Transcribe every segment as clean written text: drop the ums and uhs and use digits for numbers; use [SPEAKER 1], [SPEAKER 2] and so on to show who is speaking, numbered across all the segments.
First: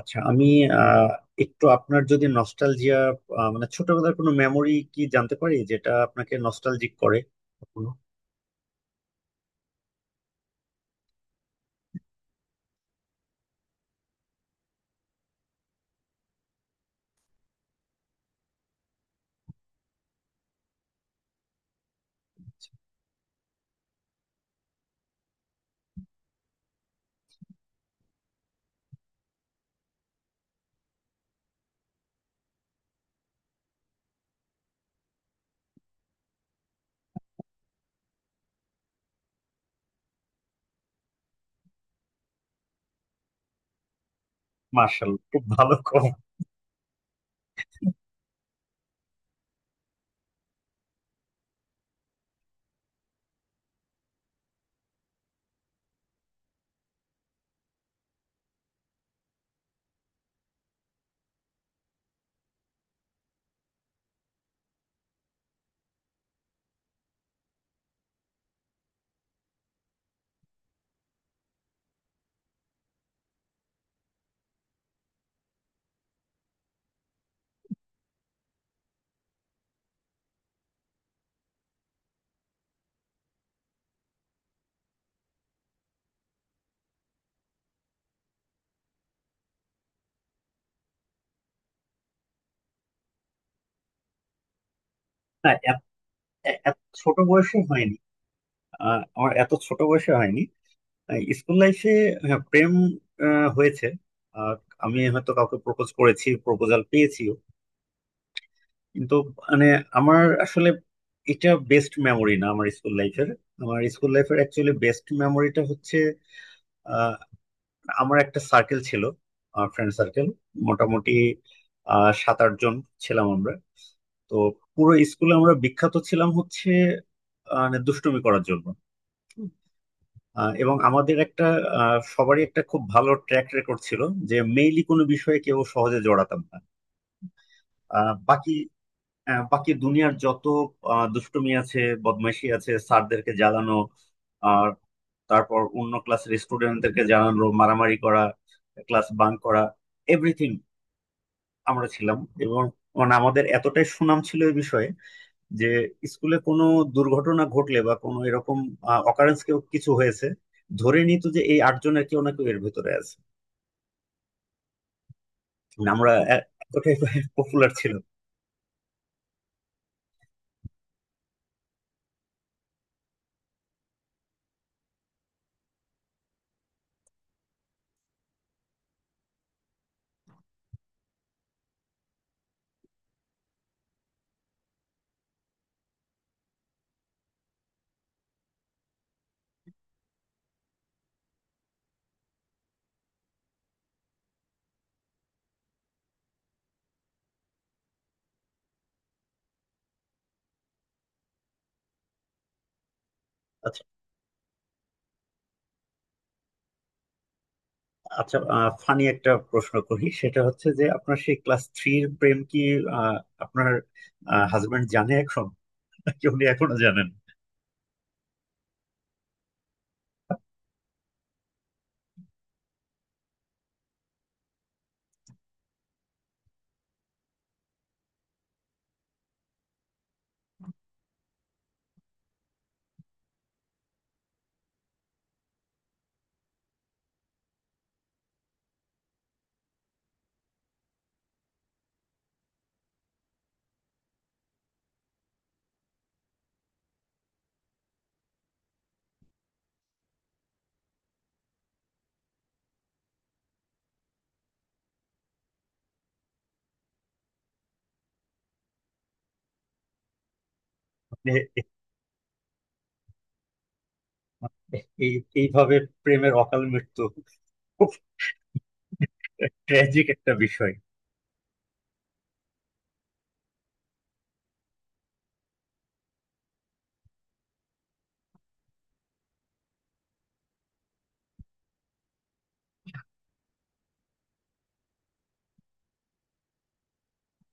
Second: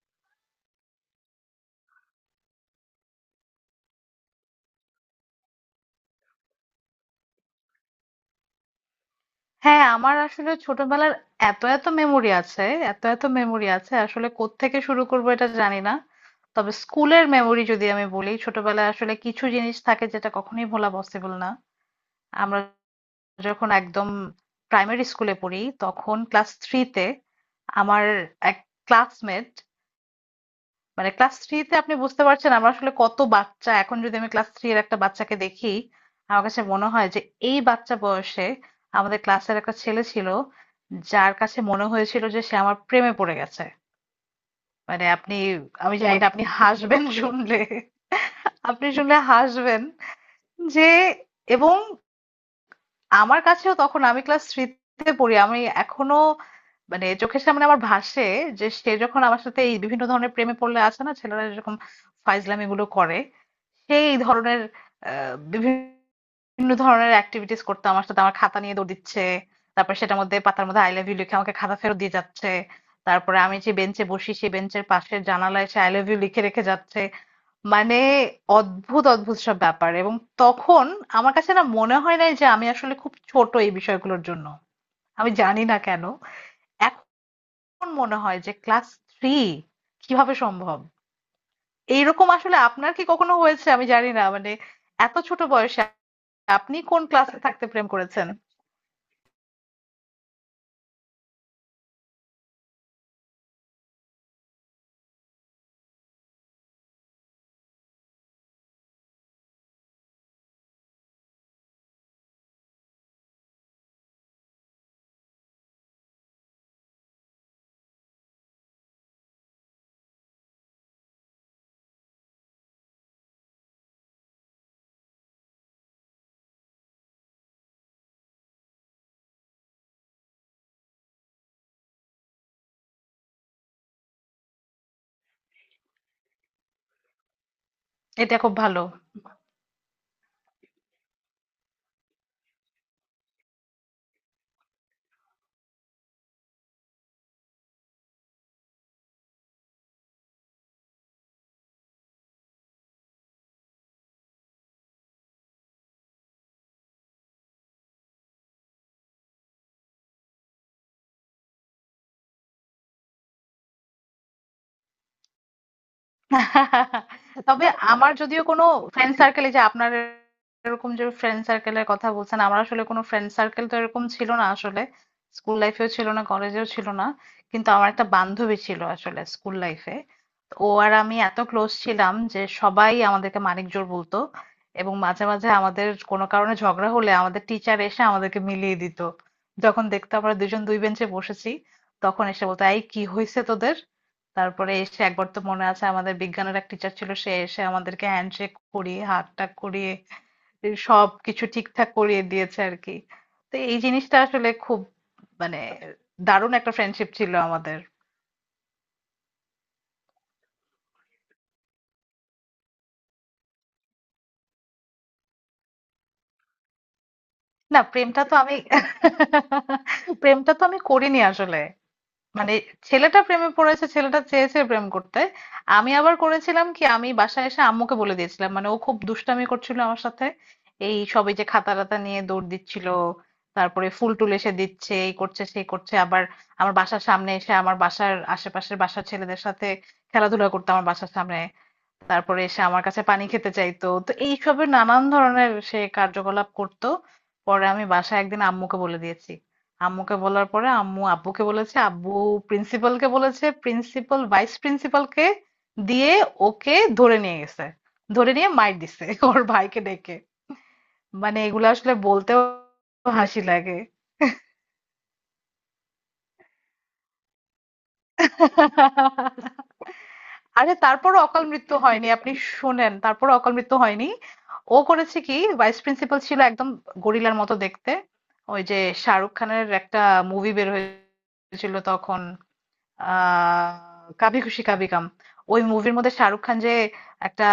[SPEAKER 1] আচ্ছা, আমি আহ, একটু আপনার যদি নস্টালজিয়া মানে ছোটবেলার কোনো মেমোরি কি জানতে পারি যেটা আপনাকে নস্টালজিক করে কখনো?
[SPEAKER 2] হ্যাঁ, আমার আসলে ছোটবেলার এত এত মেমোরি আছে, আসলে কোত্থেকে শুরু করবো এটা জানি না। তবে স্কুলের মেমোরি যদি আমি বলি, ছোটবেলায় আসলে কিছু জিনিস থাকে যেটা কখনোই ভোলা পসিবল না। আমরা যখন একদম প্রাইমারি স্কুলে পড়ি, তখন ক্লাস থ্রিতে আমার এক ক্লাসমেট, মানে ক্লাস থ্রিতে আপনি বুঝতে পারছেন আমরা আসলে কত বাচ্চা। এখন যদি আমি ক্লাস থ্রি এর একটা বাচ্চাকে দেখি, আমার কাছে মনে হয় যে এই বাচ্চা বয়সে আমাদের ক্লাসের একটা ছেলে ছিল, যার কাছে মনে হয়েছিল যে সে আমার প্রেমে পড়ে গেছে। মানে
[SPEAKER 1] মার্শাল
[SPEAKER 2] আপনি,
[SPEAKER 1] খুব ভালো
[SPEAKER 2] আমি
[SPEAKER 1] কম।
[SPEAKER 2] জানি না আপনি হাসবেন শুনলে, আপনি শুনলে হাসবেন যে, এবং আমার কাছেও তখন আমি ক্লাস থ্রিতে পড়ি, আমি এখনো মানে চোখের সামনে আমার ভাসে যে সে যখন আমার সাথে এই বিভিন্ন ধরনের প্রেমে পড়লে আছে না, ছেলেরা যেরকম ফাইজলামি গুলো করে সেই ধরনের বিভিন্ন ধরনের অ্যাক্টিভিটিস করতো আমার সাথে। আমার খাতা নিয়ে দৌড় দিচ্ছে, তারপর সেটার মধ্যে পাতার মধ্যে আই লাভ ইউ লিখে আমাকে খাতা ফেরত দিয়ে যাচ্ছে। তারপরে আমি যে বেঞ্চে বসি সেই বেঞ্চের পাশে জানালায় সে আই লাভ ইউ লিখে রেখে যাচ্ছে। মানে অদ্ভুত অদ্ভুত সব ব্যাপার, এবং তখন আমার কাছে না মনে হয় নাই যে আমি আসলে খুব ছোট এই বিষয়গুলোর জন্য। আমি জানি না কেন এখন মনে হয় যে ক্লাস থ্রি, কিভাবে সম্ভব এইরকম। আসলে আপনার কি কখনো হয়েছে আমি জানি না, মানে এত ছোট
[SPEAKER 1] না, এত
[SPEAKER 2] বয়সে?
[SPEAKER 1] এত
[SPEAKER 2] আপনি কোন
[SPEAKER 1] ছোট
[SPEAKER 2] ক্লাসে
[SPEAKER 1] বয়সে
[SPEAKER 2] থাকতে প্রেম
[SPEAKER 1] হয়নি।
[SPEAKER 2] করেছেন?
[SPEAKER 1] আমার এত ছোট বয়সে হয়নি। স্কুল লাইফে প্রেম হয়েছে। আর আমি হয়তো কাউকে প্রপোজ করেছি, প্রপোজাল পেয়েছিও, কিন্তু মানে আমার আসলে এটা বেস্ট মেমোরি না আমার স্কুল লাইফের। আমার স্কুল লাইফের অ্যাকচুয়ালি বেস্ট মেমোরিটা হচ্ছে আমার একটা সার্কেল ছিল, ফ্রেন্ড সার্কেল, মোটামুটি সাত আট জন ছিলাম আমরা। তো পুরো স্কুলে আমরা বিখ্যাত ছিলাম হচ্ছে মানে দুষ্টুমি করার জন্য। এবং আমাদের একটা সবারই একটা খুব ভালো ট্র্যাক রেকর্ড ছিল, যে মেইনলি কোনো বিষয়ে কেউ সহজে জড়াতাম না। আহ,
[SPEAKER 2] এটা
[SPEAKER 1] বাকি
[SPEAKER 2] খুব ভালো।
[SPEAKER 1] বাকি দুনিয়ার যত দুষ্টুমি আছে, বদমাইশি আছে, স্যারদেরকে জ্বালানো, আর তারপর অন্য ক্লাসের স্টুডেন্টদেরকে জানানো, মারামারি করা, ক্লাস বাঙ্ক করা, এভরিথিং আমরা ছিলাম। এবং মানে আমাদের এতটাই সুনাম ছিল এই বিষয়ে যে স্কুলে কোনো দুর্ঘটনা ঘটলে বা কোনো এরকম অকারেন্স কেউ কিছু হয়েছে, ধরে নিত যে এই আটজনের কেউ না কেউ এর ভেতরে আছে। মানে আমরা এতটাই
[SPEAKER 2] তবে
[SPEAKER 1] পপুলার ছিল।
[SPEAKER 2] আমার যদিও কোনো ফ্রেন্ড সার্কেলে যে আপনার, এরকম যে ফ্রেন্ড সার্কেলের কথা বলছেন, আমার আসলে কোনো ফ্রেন্ড সার্কেল তো এরকম ছিল না আসলে, স্কুল লাইফেও ছিল না, কলেজেও ছিল না। কিন্তু আমার একটা বান্ধবী ছিল আসলে স্কুল লাইফে। ও আর আমি এত ক্লোজ ছিলাম যে সবাই আমাদেরকে মানিক জোড় বলতো। এবং মাঝে মাঝে আমাদের কোনো কারণে ঝগড়া হলে আমাদের টিচার এসে আমাদেরকে মিলিয়ে দিত। যখন দেখতো আমরা দুজন দুই বেঞ্চে বসেছি, তখন এসে বলতো এই কি হয়েছে তোদের। তারপরে এসে একবার তো মনে আছে আমাদের বিজ্ঞানের এক টিচার ছিল, সে এসে আমাদেরকে হ্যান্ডশেক করিয়ে, হাতটাক করিয়ে সব কিছু ঠিকঠাক করিয়ে দিয়েছে আর কি। তো এই
[SPEAKER 1] আচ্ছা।
[SPEAKER 2] জিনিসটা আসলে খুব মানে দারুণ একটা ফ্রেন্ডশিপ ছিল আমাদের।
[SPEAKER 1] আচ্ছা, ফানি একটা প্রশ্ন করি, সেটা হচ্ছে যে আপনার সেই ক্লাস থ্রির প্রেম কি আহ, আপনার হাজবেন্ড জানে এখন, নাকি উনি এখনো জানেন?
[SPEAKER 2] না, প্রেমটা তো আমি প্রেমটা তো আমি করিনি আসলে। মানে ছেলেটা প্রেমে পড়েছে, ছেলেটা চেয়েছে প্রেম করতে। আমি আবার করেছিলাম কি, আমি বাসায় এসে আম্মুকে বলে দিয়েছিলাম, মানে ও খুব দুষ্টামি করছিল আমার সাথে। এই সবে যে খাতা টাতা নিয়ে দৌড় দিচ্ছিল, তারপরে ফুল টুল এসে দিচ্ছে, এই করছে সেই করছে, আবার আমার বাসার সামনে এসে আমার বাসার আশেপাশের বাসার ছেলেদের সাথে খেলাধুলা করতে আমার বাসার সামনে, তারপরে এসে আমার কাছে পানি খেতে চাইতো, তো এইসবের নানান ধরনের সে কার্যকলাপ করতো। পরে আমি বাসায় একদিন আম্মুকে বলে দিয়েছি। আম্মুকে বলার পরে আম্মু আব্বুকে বলেছে, আব্বু প্রিন্সিপালকে বলেছে, প্রিন্সিপাল ভাইস প্রিন্সিপালকে দিয়ে ওকে ধরে নিয়ে গেছে। ধরে নিয়ে মাইর দিছে ওর ভাইকে ডেকে।
[SPEAKER 1] আপনি
[SPEAKER 2] মানে
[SPEAKER 1] এ-
[SPEAKER 2] এগুলো আসলে বলতেও হাসি লাগে।
[SPEAKER 1] এ- এই এইভাবে প্রেমের অকাল মৃত্যু, খুব ট্র্যাজিক একটা
[SPEAKER 2] আরে
[SPEAKER 1] বিষয়।
[SPEAKER 2] তারপরও অকাল মৃত্যু হয়নি, আপনি শোনেন তারপরও অকাল মৃত্যু হয়নি। ও করেছে কি, ভাইস প্রিন্সিপাল ছিল একদম গরিলার মতো দেখতে। ওই যে শাহরুখ খানের একটা মুভি বের হয়েছিল তখন, আহ, কাভি খুশি কাভি গাম, ওই মুভির মধ্যে শাহরুখ খান যে একটা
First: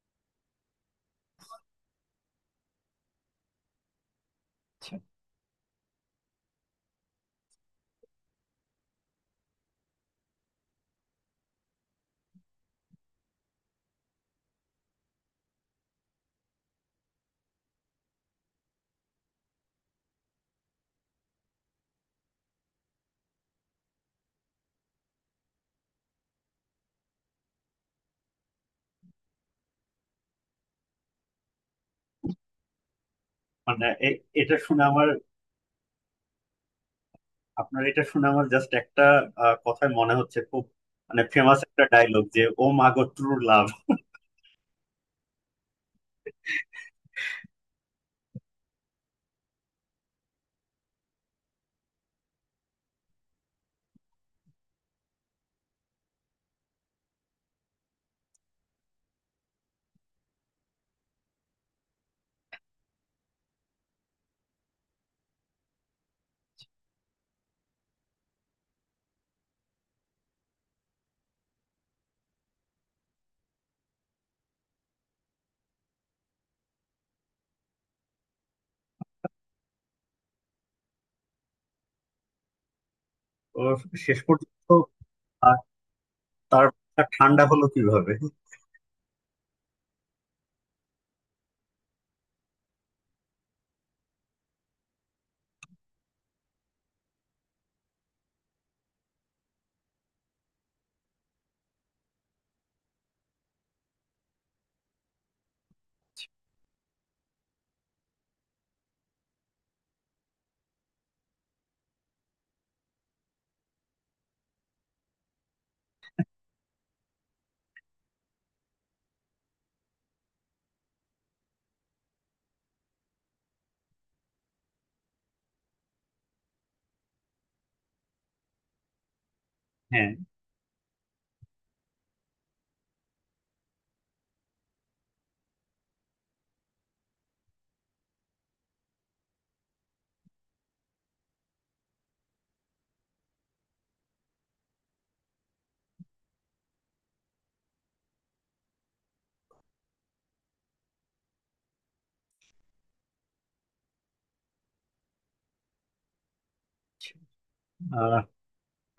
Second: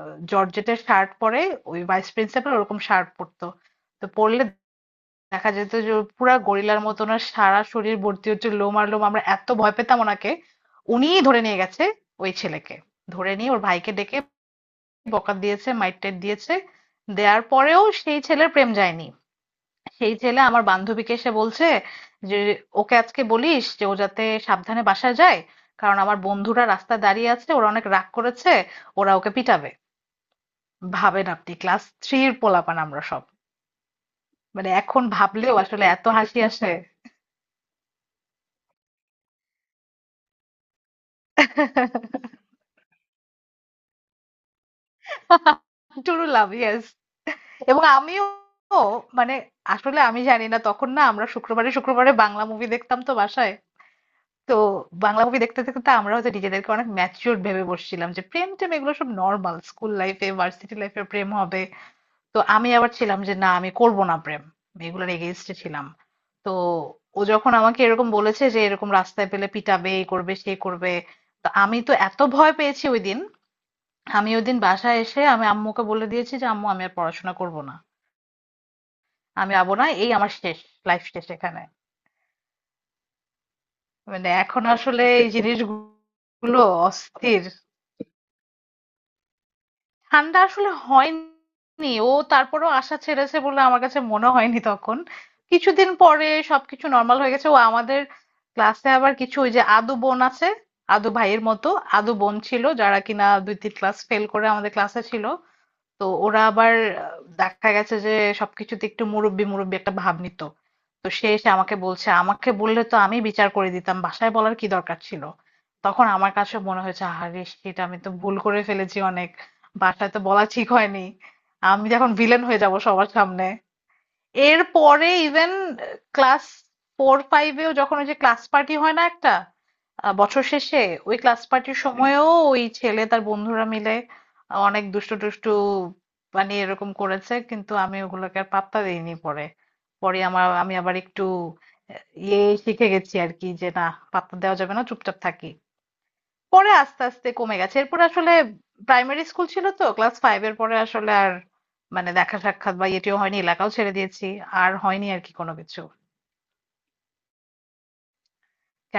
[SPEAKER 2] জর্জেটের শার্ট পরে, ওই ভাইস প্রিন্সিপাল ওরকম শার্ট পরতো। তো পরলে দেখা যেত যে ওর পুরা গরিলার মতন ওনার সারা শরীর ভর্তি হচ্ছে লোম আর লোম, আমরা এত ভয় পেতাম ওনাকে। উনিই ধরে নিয়ে গেছে ওই ছেলেকে, ধরে নিয়ে ওর ভাইকে ডেকে বকা দিয়েছে, মাইর দিয়েছে। দেওয়ার পরেও সেই ছেলের প্রেম যায়নি। সেই ছেলে আমার বান্ধবীকে এসে বলছে যে ওকে আজকে বলিস যে ও যাতে সাবধানে বাসায় যায়, কারণ আমার বন্ধুরা রাস্তায় দাঁড়িয়ে আছে, ওরা অনেক রাগ করেছে, ওরা ওকে পিটাবে। ভাবেন আপনি, ক্লাস থ্রির পোলাপান আমরা সব।
[SPEAKER 1] মানে এ- এটা
[SPEAKER 2] মানে
[SPEAKER 1] শুনে
[SPEAKER 2] এখন
[SPEAKER 1] আমার
[SPEAKER 2] ভাবলেও আসলে এত হাসি আসে।
[SPEAKER 1] আপনার এটা শুনে আমার জাস্ট একটা কথাই মনে হচ্ছে, খুব মানে ফেমাস একটা ডায়লগ, যে ও মাগো true love.
[SPEAKER 2] True love, yes. এবং আমিও মানে আসলে আমি জানি না, তখন না আমরা শুক্রবারে শুক্রবারে বাংলা মুভি দেখতাম তো বাসায়। তো বাংলা মুভি দেখতে দেখতে আমরা হয়তো নিজেদেরকে অনেক ম্যাচিওর ভেবে বসছিলাম যে প্রেম টেম এগুলো সব নর্মাল, স্কুল লাইফে ভার্সিটি লাইফে প্রেম হবে। তো আমি আবার ছিলাম যে না, আমি করব না প্রেম, আমি এগুলোর এগেইনস্টে ছিলাম। তো ও যখন আমাকে এরকম বলেছে যে এরকম রাস্তায় পেলে পিটাবে, এই করবে সে করবে, তো আমি তো এত ভয় পেয়েছি ওই দিন। আমি ওই দিন বাসায় এসে আমি আম্মুকে বলে দিয়েছি যে আম্মু আমি আর পড়াশোনা করব না, আমি যাবো না, এই আমার শেষ, লাইফ শেষ এখানে।
[SPEAKER 1] ও, শেষ
[SPEAKER 2] মানে এখন
[SPEAKER 1] পর্যন্ত
[SPEAKER 2] আসলে এই
[SPEAKER 1] আহ,
[SPEAKER 2] জিনিসগুলো
[SPEAKER 1] তার মাথা
[SPEAKER 2] অস্থির।
[SPEAKER 1] ঠান্ডা হলো কিভাবে?
[SPEAKER 2] ঠান্ডা আসলে হয়নি, ও তারপরেও আশা ছেড়েছে বলে আমার কাছে মনে হয়নি তখন। কিছুদিন পরে সবকিছু নর্মাল হয়ে গেছে। ও আমাদের ক্লাসে আবার কিছু ওই যে আদু বোন আছে, আদু ভাইয়ের মতো আদু বোন ছিল যারা কিনা দুই তিন ক্লাস ফেল করে আমাদের ক্লাসে ছিল, তো ওরা আবার দেখা গেছে যে সবকিছুতে একটু মুরব্বি মুরব্বি একটা ভাব নিত। তো সে এসে আমাকে বলছে, আমাকে বললে তো আমি বিচার করে দিতাম, বাসায় বলার কি দরকার ছিল। তখন আমার কাছে মনে হয়েছে আরে সেটা আমি তো ভুল করে ফেলেছি অনেক, বাসায় তো বলা ঠিক হয়নি, আমি যখন ভিলেন হয়ে যাব সবার সামনে। এরপরে ইভেন ক্লাস ফোর ফাইভেও যখন ওই যে ক্লাস পার্টি হয় না একটা,
[SPEAKER 1] হ্যাঁ।
[SPEAKER 2] বছর শেষে ওই ক্লাস পার্টির সময়ও ওই ছেলে তার বন্ধুরা মিলে অনেক দুষ্টু টুষ্টু মানে এরকম করেছে, কিন্তু আমি ওগুলোকে আর পাত্তা দিইনি পরে। পরে আমার আমি আবার একটু ইয়ে শিখে গেছি আর কি, যে না পাত্তা দেওয়া যাবে না, চুপচাপ থাকি। পরে আস্তে আস্তে কমে গেছে এরপর আসলে। প্রাইমারি স্কুল ছিল তো, ক্লাস ফাইভ এর পরে আসলে আর মানে দেখা সাক্ষাৎ বা ইয়েটিও হয়নি, এলাকাও ছেড়ে দিয়েছি, আর হয়নি আর কি কোনো কিছু।
[SPEAKER 1] আহ,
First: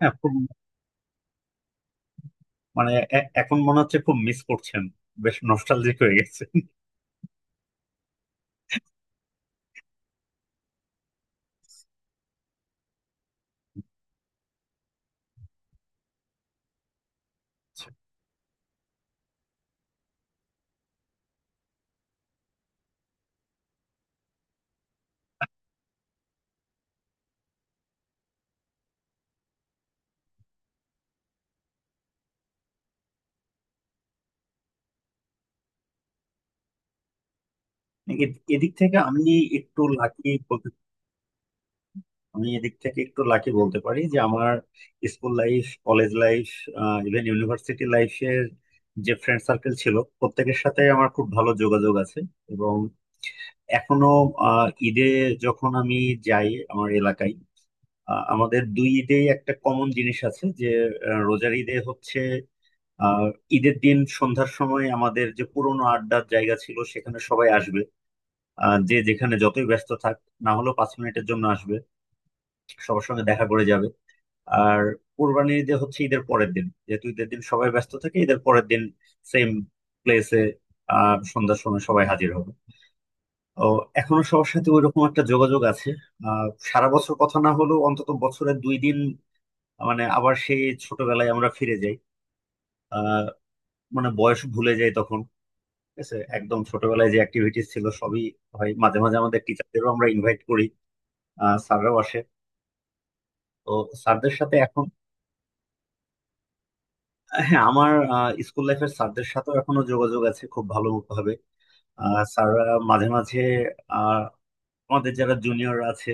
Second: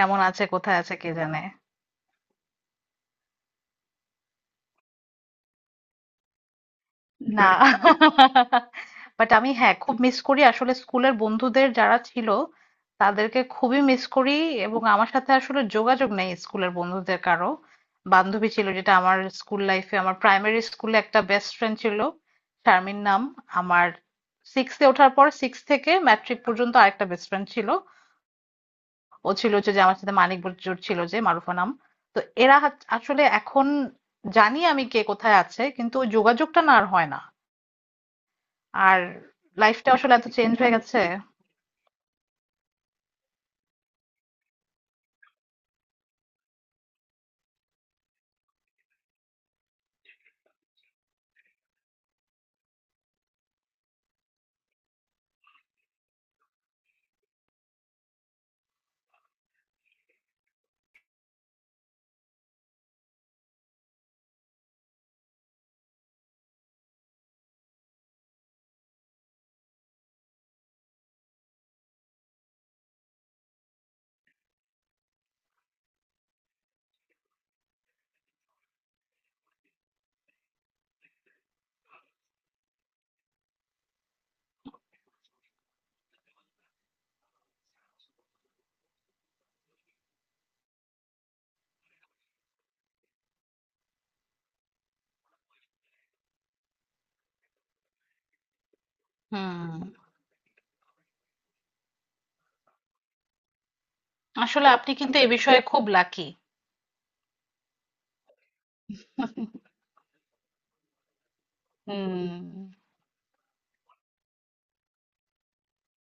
[SPEAKER 1] হ্যাঁ, খুব
[SPEAKER 2] আছে কোথায় আছে কে জানে।
[SPEAKER 1] মানে এখন মনে হচ্ছে খুব মিস করছেন, বেশ নস্টালজিক হয়ে গেছে।
[SPEAKER 2] না, বাট আমি হ্যাঁ খুব মিস করি আসলে স্কুলের বন্ধুদের যারা ছিল তাদেরকে খুবই মিস করি। এবং আমার সাথে আসলে যোগাযোগ নেই স্কুলের বন্ধুদের কারো। বান্ধবী ছিল যেটা আমার স্কুল লাইফে, আমার প্রাইমারি স্কুলে একটা বেস্ট ফ্রেন্ড ছিল, শারমিন নাম। আমার সিক্সে ওঠার পর, সিক্স থেকে ম্যাট্রিক পর্যন্ত আরেকটা বেস্ট ফ্রেন্ড ছিল, ও ছিল হচ্ছে যে আমার সাথে মানিক বজুর ছিল, যে মারুফা নাম। তো এরা আসলে এখন জানি আমি কে কোথায় আছে, কিন্তু ওই যোগাযোগটা না আর হয় না।
[SPEAKER 1] এ- এদিক থেকে
[SPEAKER 2] আর
[SPEAKER 1] আমি একটু
[SPEAKER 2] লাইফটা আসলে এত
[SPEAKER 1] লাকি
[SPEAKER 2] চেঞ্জ
[SPEAKER 1] বলতে
[SPEAKER 2] হয়ে গেছে।
[SPEAKER 1] আমি এদিক থেকে একটু লাকি বলতে পারি যে আমার school life, college life, even university লাইফের যে ফ্রেন্ড সার্কেল ছিল, প্রত্যেকের সাথে আমার খুব ভালো যোগাযোগ আছে। এবং এখনো ঈদে যখন আমি যাই আমার এলাকায়, আমাদের দুই ঈদেই একটা কমন জিনিস আছে, যে রোজার ঈদে হচ্ছে আহ ঈদের দিন সন্ধ্যার সময় আমাদের যে পুরোনো আড্ডার জায়গা ছিল সেখানে সবাই আসবে। যে যেখানে যতই ব্যস্ত থাক, না হলেও 5 মিনিটের জন্য আসবে, সবার সঙ্গে দেখা করে যাবে। আর কোরবানির ঈদে হচ্ছে ঈদের পরের দিন, যেহেতু ঈদের দিন সবাই ব্যস্ত থাকে, ঈদের পরের দিন সেম প্লেসে সন্ধ্যার সময় সবাই হাজির হবে। ও, এখনো সবার সাথে ওইরকম একটা যোগাযোগ আছে। সারা বছর কথা না হলেও অন্তত বছরে 2 দিন মানে আবার সেই ছোটবেলায় আমরা ফিরে যাই, আহ মানে বয়স ভুলে যাই তখন। ঠিক আছে, একদম ছোটবেলায় যে অ্যাক্টিভিটিস ছিল সবই হয়, মাঝে মাঝে আমাদের
[SPEAKER 2] হুম,
[SPEAKER 1] টিচারদেরও আমরা ইনভাইট করি, স্যাররাও আসে। তো স্যারদের সাথে
[SPEAKER 2] আসলে
[SPEAKER 1] এখন,
[SPEAKER 2] আপনি কিন্তু এই বিষয়ে খুব লাকি।
[SPEAKER 1] হ্যাঁ, আমার স্কুল লাইফের স্যারদের সাথেও এখনো যোগাযোগ আছে খুব ভালো ভাবে।
[SPEAKER 2] হুম।
[SPEAKER 1] স্যাররা মাঝে মাঝে আহ, আমাদের যারা জুনিয়র আছে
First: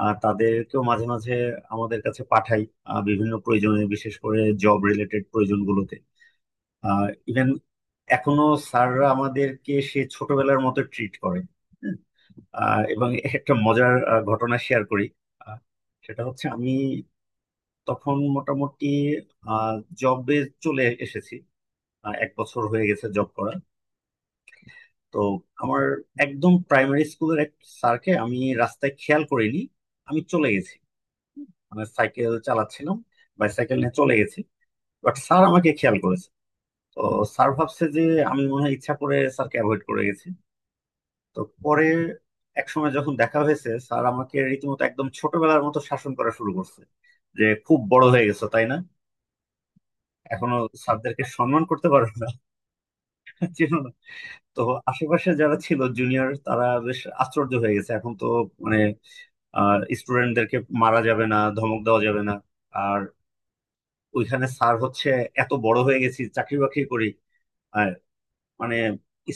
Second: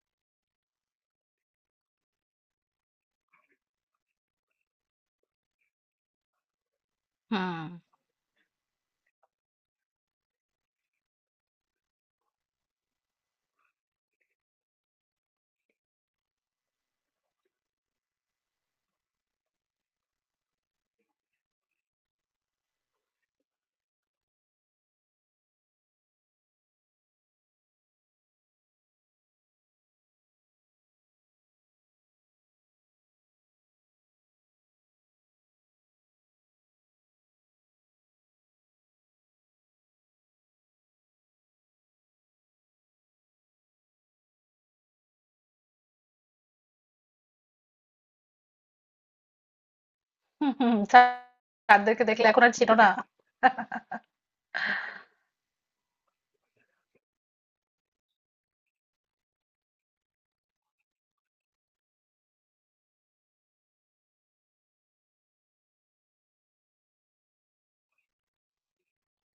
[SPEAKER 1] তাদেরকেও মাঝে মাঝে আমাদের কাছে পাঠাই, বিভিন্ন প্রয়োজনে, বিশেষ করে জব রিলেটেড প্রয়োজনগুলোতে। আর ইভেন
[SPEAKER 2] হুম,
[SPEAKER 1] এখনো স্যাররা আমাদেরকে সে ছোটবেলার মতো ট্রিট করে। হুম। এবং একটা মজার ঘটনা শেয়ার করি। আহ, সেটা হচ্ছে আমি তখন মোটামুটি জবে চলে এসেছি, এক বছর হয়ে গেছে জব করা। তো আমার একদম প্রাইমারি স্কুলের এক স্যারকে আমি রাস্তায় খেয়াল করিনি, আমি চলে গেছি, মানে সাইকেল চালাচ্ছিলাম, বাইসাইকেল নিয়ে চলে গেছি, বাট স্যার আমাকে খেয়াল করেছে। তো স্যার ভাবছে যে আমি মনে হয় ইচ্ছা করে স্যারকে অ্যাভয়েড করে গেছি। তো পরে এক সময় যখন দেখা হয়েছে, স্যার আমাকে রীতিমতো একদম ছোটবেলার মতো শাসন করা শুরু করছে, যে খুব বড় হয়ে গেছো তাই না,
[SPEAKER 2] হুম,
[SPEAKER 1] এখনো
[SPEAKER 2] হুম,
[SPEAKER 1] স্যারদেরকে সম্মান করতে
[SPEAKER 2] তাদেরকে
[SPEAKER 1] পারো
[SPEAKER 2] দেখলে
[SPEAKER 1] না।
[SPEAKER 2] এখন আর চিনো না।
[SPEAKER 1] চেনো। তো আশেপাশে যারা ছিল জুনিয়র, তারা বেশ আশ্চর্য হয়ে গেছে, এখন তো মানে স্টুডেন্টদেরকে মারা যাবে না, ধমক দেওয়া যাবে না, আর ওইখানে স্যার হচ্ছে, এত বড় হয়ে গেছি, চাকরি বাকরি করি, আর মানে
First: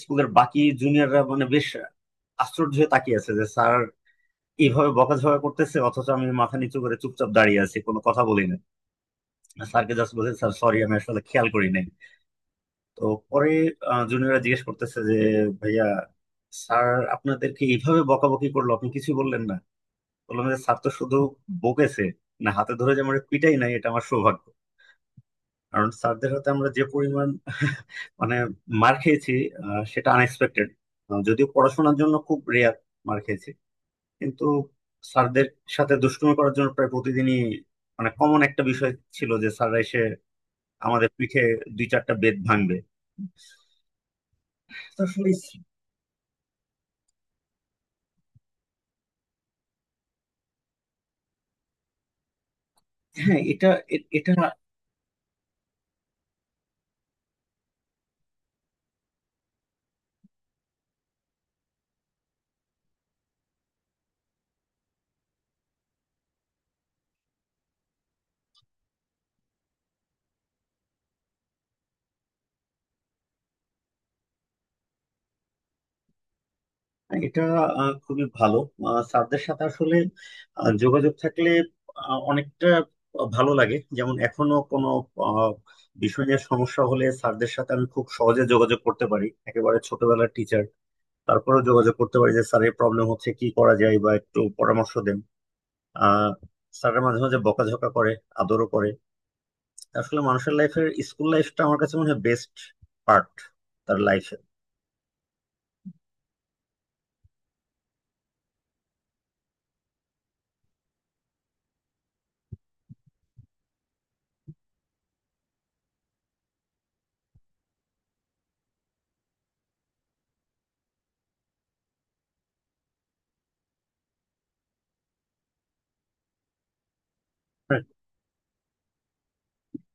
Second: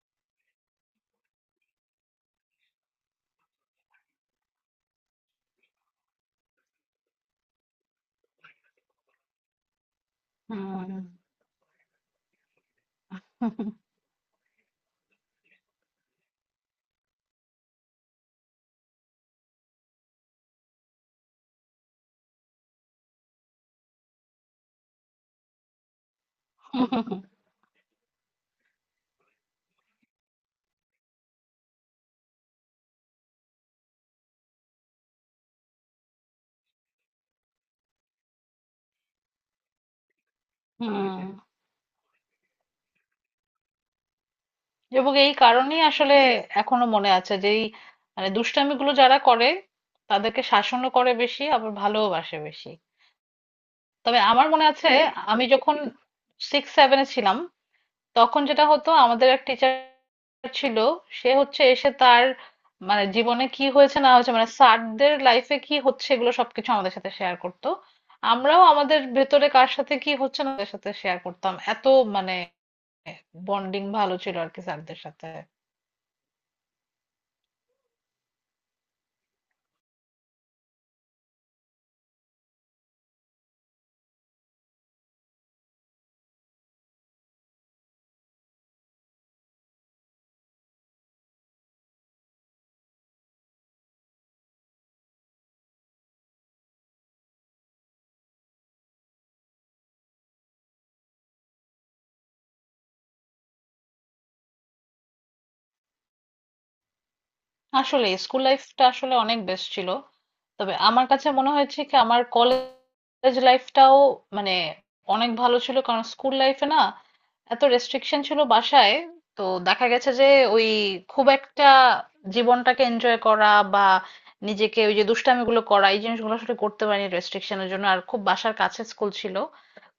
[SPEAKER 1] স্কুলের বাকি জুনিয়ররা মানে বেশ আশ্চর্য হয়ে তাকিয়ে আছে যে স্যার এইভাবে বকাঝকা করতেছে অথচ আমি মাথা নিচু করে চুপচাপ দাঁড়িয়ে আছি, কোনো কথা বলি না। স্যারকে জাস্ট বলছি, স্যার সরি,
[SPEAKER 2] হুম,
[SPEAKER 1] আমি আসলে খেয়াল করি নাই। তো পরে জুনিয়ররা জিজ্ঞেস করতেছে, যে ভাইয়া, স্যার আপনাদেরকে এইভাবে বকাবকি করলো, আপনি কিছু বললেন না? বললাম যে স্যার তো শুধু বকেছে, না হাতে ধরে যে আমার পিটাই নাই, এটা আমার সৌভাগ্য। কারণ স্যারদের হাতে আমরা যে পরিমাণ মানে মার খেয়েছি, সেটা আনএক্সপেক্টেড, যদিও পড়াশোনার জন্য খুব রেয়ার মার খেয়েছি, কিন্তু স্যারদের সাথে দুষ্টুমি করার জন্য প্রায় প্রতিদিনই মানে কমন একটা বিষয় ছিল যে স্যাররা এসে
[SPEAKER 2] হুম।
[SPEAKER 1] আমাদের পিঠে দুই চারটা বেত ভাঙবে। তো
[SPEAKER 2] এবং
[SPEAKER 1] আসলে
[SPEAKER 2] এই কারণেই আসলে এখনো মনে আছে যে এই মানে দুষ্টামিগুলো যারা করে তাদেরকে শাসনও করে বেশি, আবার ভালোবাসে বেশি।
[SPEAKER 1] হ্যাঁ, এটা এ-
[SPEAKER 2] তবে
[SPEAKER 1] এটা
[SPEAKER 2] আমার মনে আছে, আমি যখন সিক্স সেভেনে ছিলাম তখন যেটা হতো আমাদের এক টিচার ছিল, সে হচ্ছে এসে তার মানে জীবনে কি হয়েছে না হয়েছে, মানে স্যারদের লাইফে কি হচ্ছে এগুলো সবকিছু আমাদের সাথে শেয়ার করতো। আমরাও আমাদের ভেতরে কার সাথে কি হচ্ছে না তাদের সাথে শেয়ার করতাম। এত মানে বন্ডিং ভালো ছিল আর কি স্যারদের সাথে।
[SPEAKER 1] এটা খুবই ভালো। স্যারদের সাথে আসলে যোগাযোগ থাকলে অনেকটা ভালো লাগে, যেমন এখনো কোনো আহ, বিষয় নিয়ে সমস্যা হলে স্যারদের সাথে আমি খুব সহজে যোগাযোগ করতে পারি, একেবারে ছোটবেলার টিচার, তারপরেও যোগাযোগ করতে পারি যে স্যারের প্রবলেম হচ্ছে, কি করা যায় বা একটু পরামর্শ দেন। আহ স্যারের মাঝে মাঝে বকাঝকা করে, আদরও করে। আসলে মানুষের লাইফের স্কুল লাইফটা আমার কাছে মনে হয় বেস্ট পার্ট তার লাইফের।
[SPEAKER 2] আসলে স্কুল লাইফটা আসলে অনেক বেস্ট ছিল। তবে আমার কাছে মনে হয়েছে কি আমার কলেজ লাইফটাও মানে অনেক ভালো ছিল, কারণ স্কুল লাইফে না এত রেস্ট্রিকশন ছিল বাসায়। তো দেখা গেছে যে ওই খুব একটা জীবনটাকে এনজয় করা বা নিজেকে ওই যে দুষ্টামিগুলো করা, এই জিনিসগুলো আসলে করতে পারিনি রেস্ট্রিকশনের জন্য, আর খুব বাসার কাছে স্কুল ছিল।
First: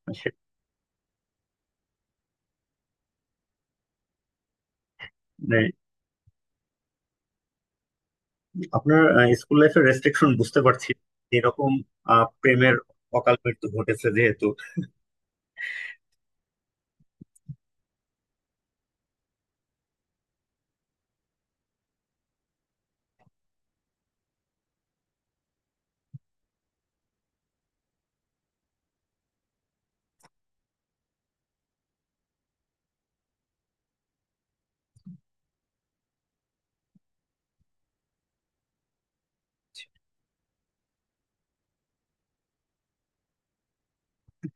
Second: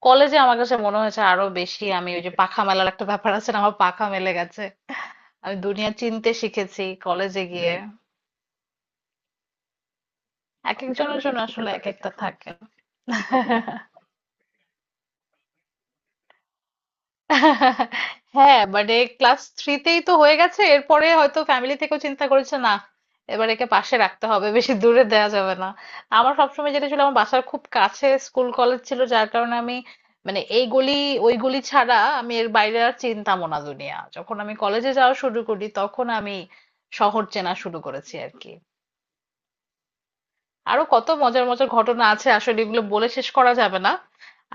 [SPEAKER 2] কলেজে আমার কাছে মনে হয়েছে আরো বেশি, আমি ওই যে পাখা মেলার একটা ব্যাপার আছে না, আমার পাখা মেলে গেছে। আমি দুনিয়া চিনতে শিখেছি কলেজে গিয়ে।
[SPEAKER 1] আপনার স্কুল লাইফের রেস্ট্রিকশন বুঝতে
[SPEAKER 2] এক
[SPEAKER 1] পারছি।
[SPEAKER 2] একজনের জন্য আসলে
[SPEAKER 1] এরকম
[SPEAKER 2] এক একটা থাকে।
[SPEAKER 1] প্রেমের অকাল মৃত্যু ঘটেছে যেহেতু।
[SPEAKER 2] হ্যাঁ, মানে ক্লাস থ্রিতেই তো হয়ে গেছে, এরপরে হয়তো ফ্যামিলি থেকেও চিন্তা করেছে না, এবার একে পাশে রাখতে হবে, বেশি দূরে দেওয়া যাবে না। আমার সবসময় যেটা ছিল আমার বাসার খুব কাছে স্কুল কলেজ ছিল, যার কারণে আমি মানে এই গলি ওই গলি ছাড়া আমি এর বাইরে আর চিনতামও না দুনিয়া। যখন আমি কলেজে যাওয়া শুরু করি তখন আমি শহর চেনা শুরু করেছি আর কি। আরো কত মজার মজার ঘটনা আছে আসলে, এগুলো বলে শেষ করা যাবে না।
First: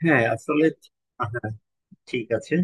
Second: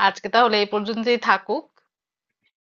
[SPEAKER 1] হ্যাঁ
[SPEAKER 2] আজকে তাহলে
[SPEAKER 1] আসলে।
[SPEAKER 2] এই পর্যন্তই
[SPEAKER 1] হ্যাঁ,
[SPEAKER 2] থাকুক।
[SPEAKER 1] ঠিক আছে।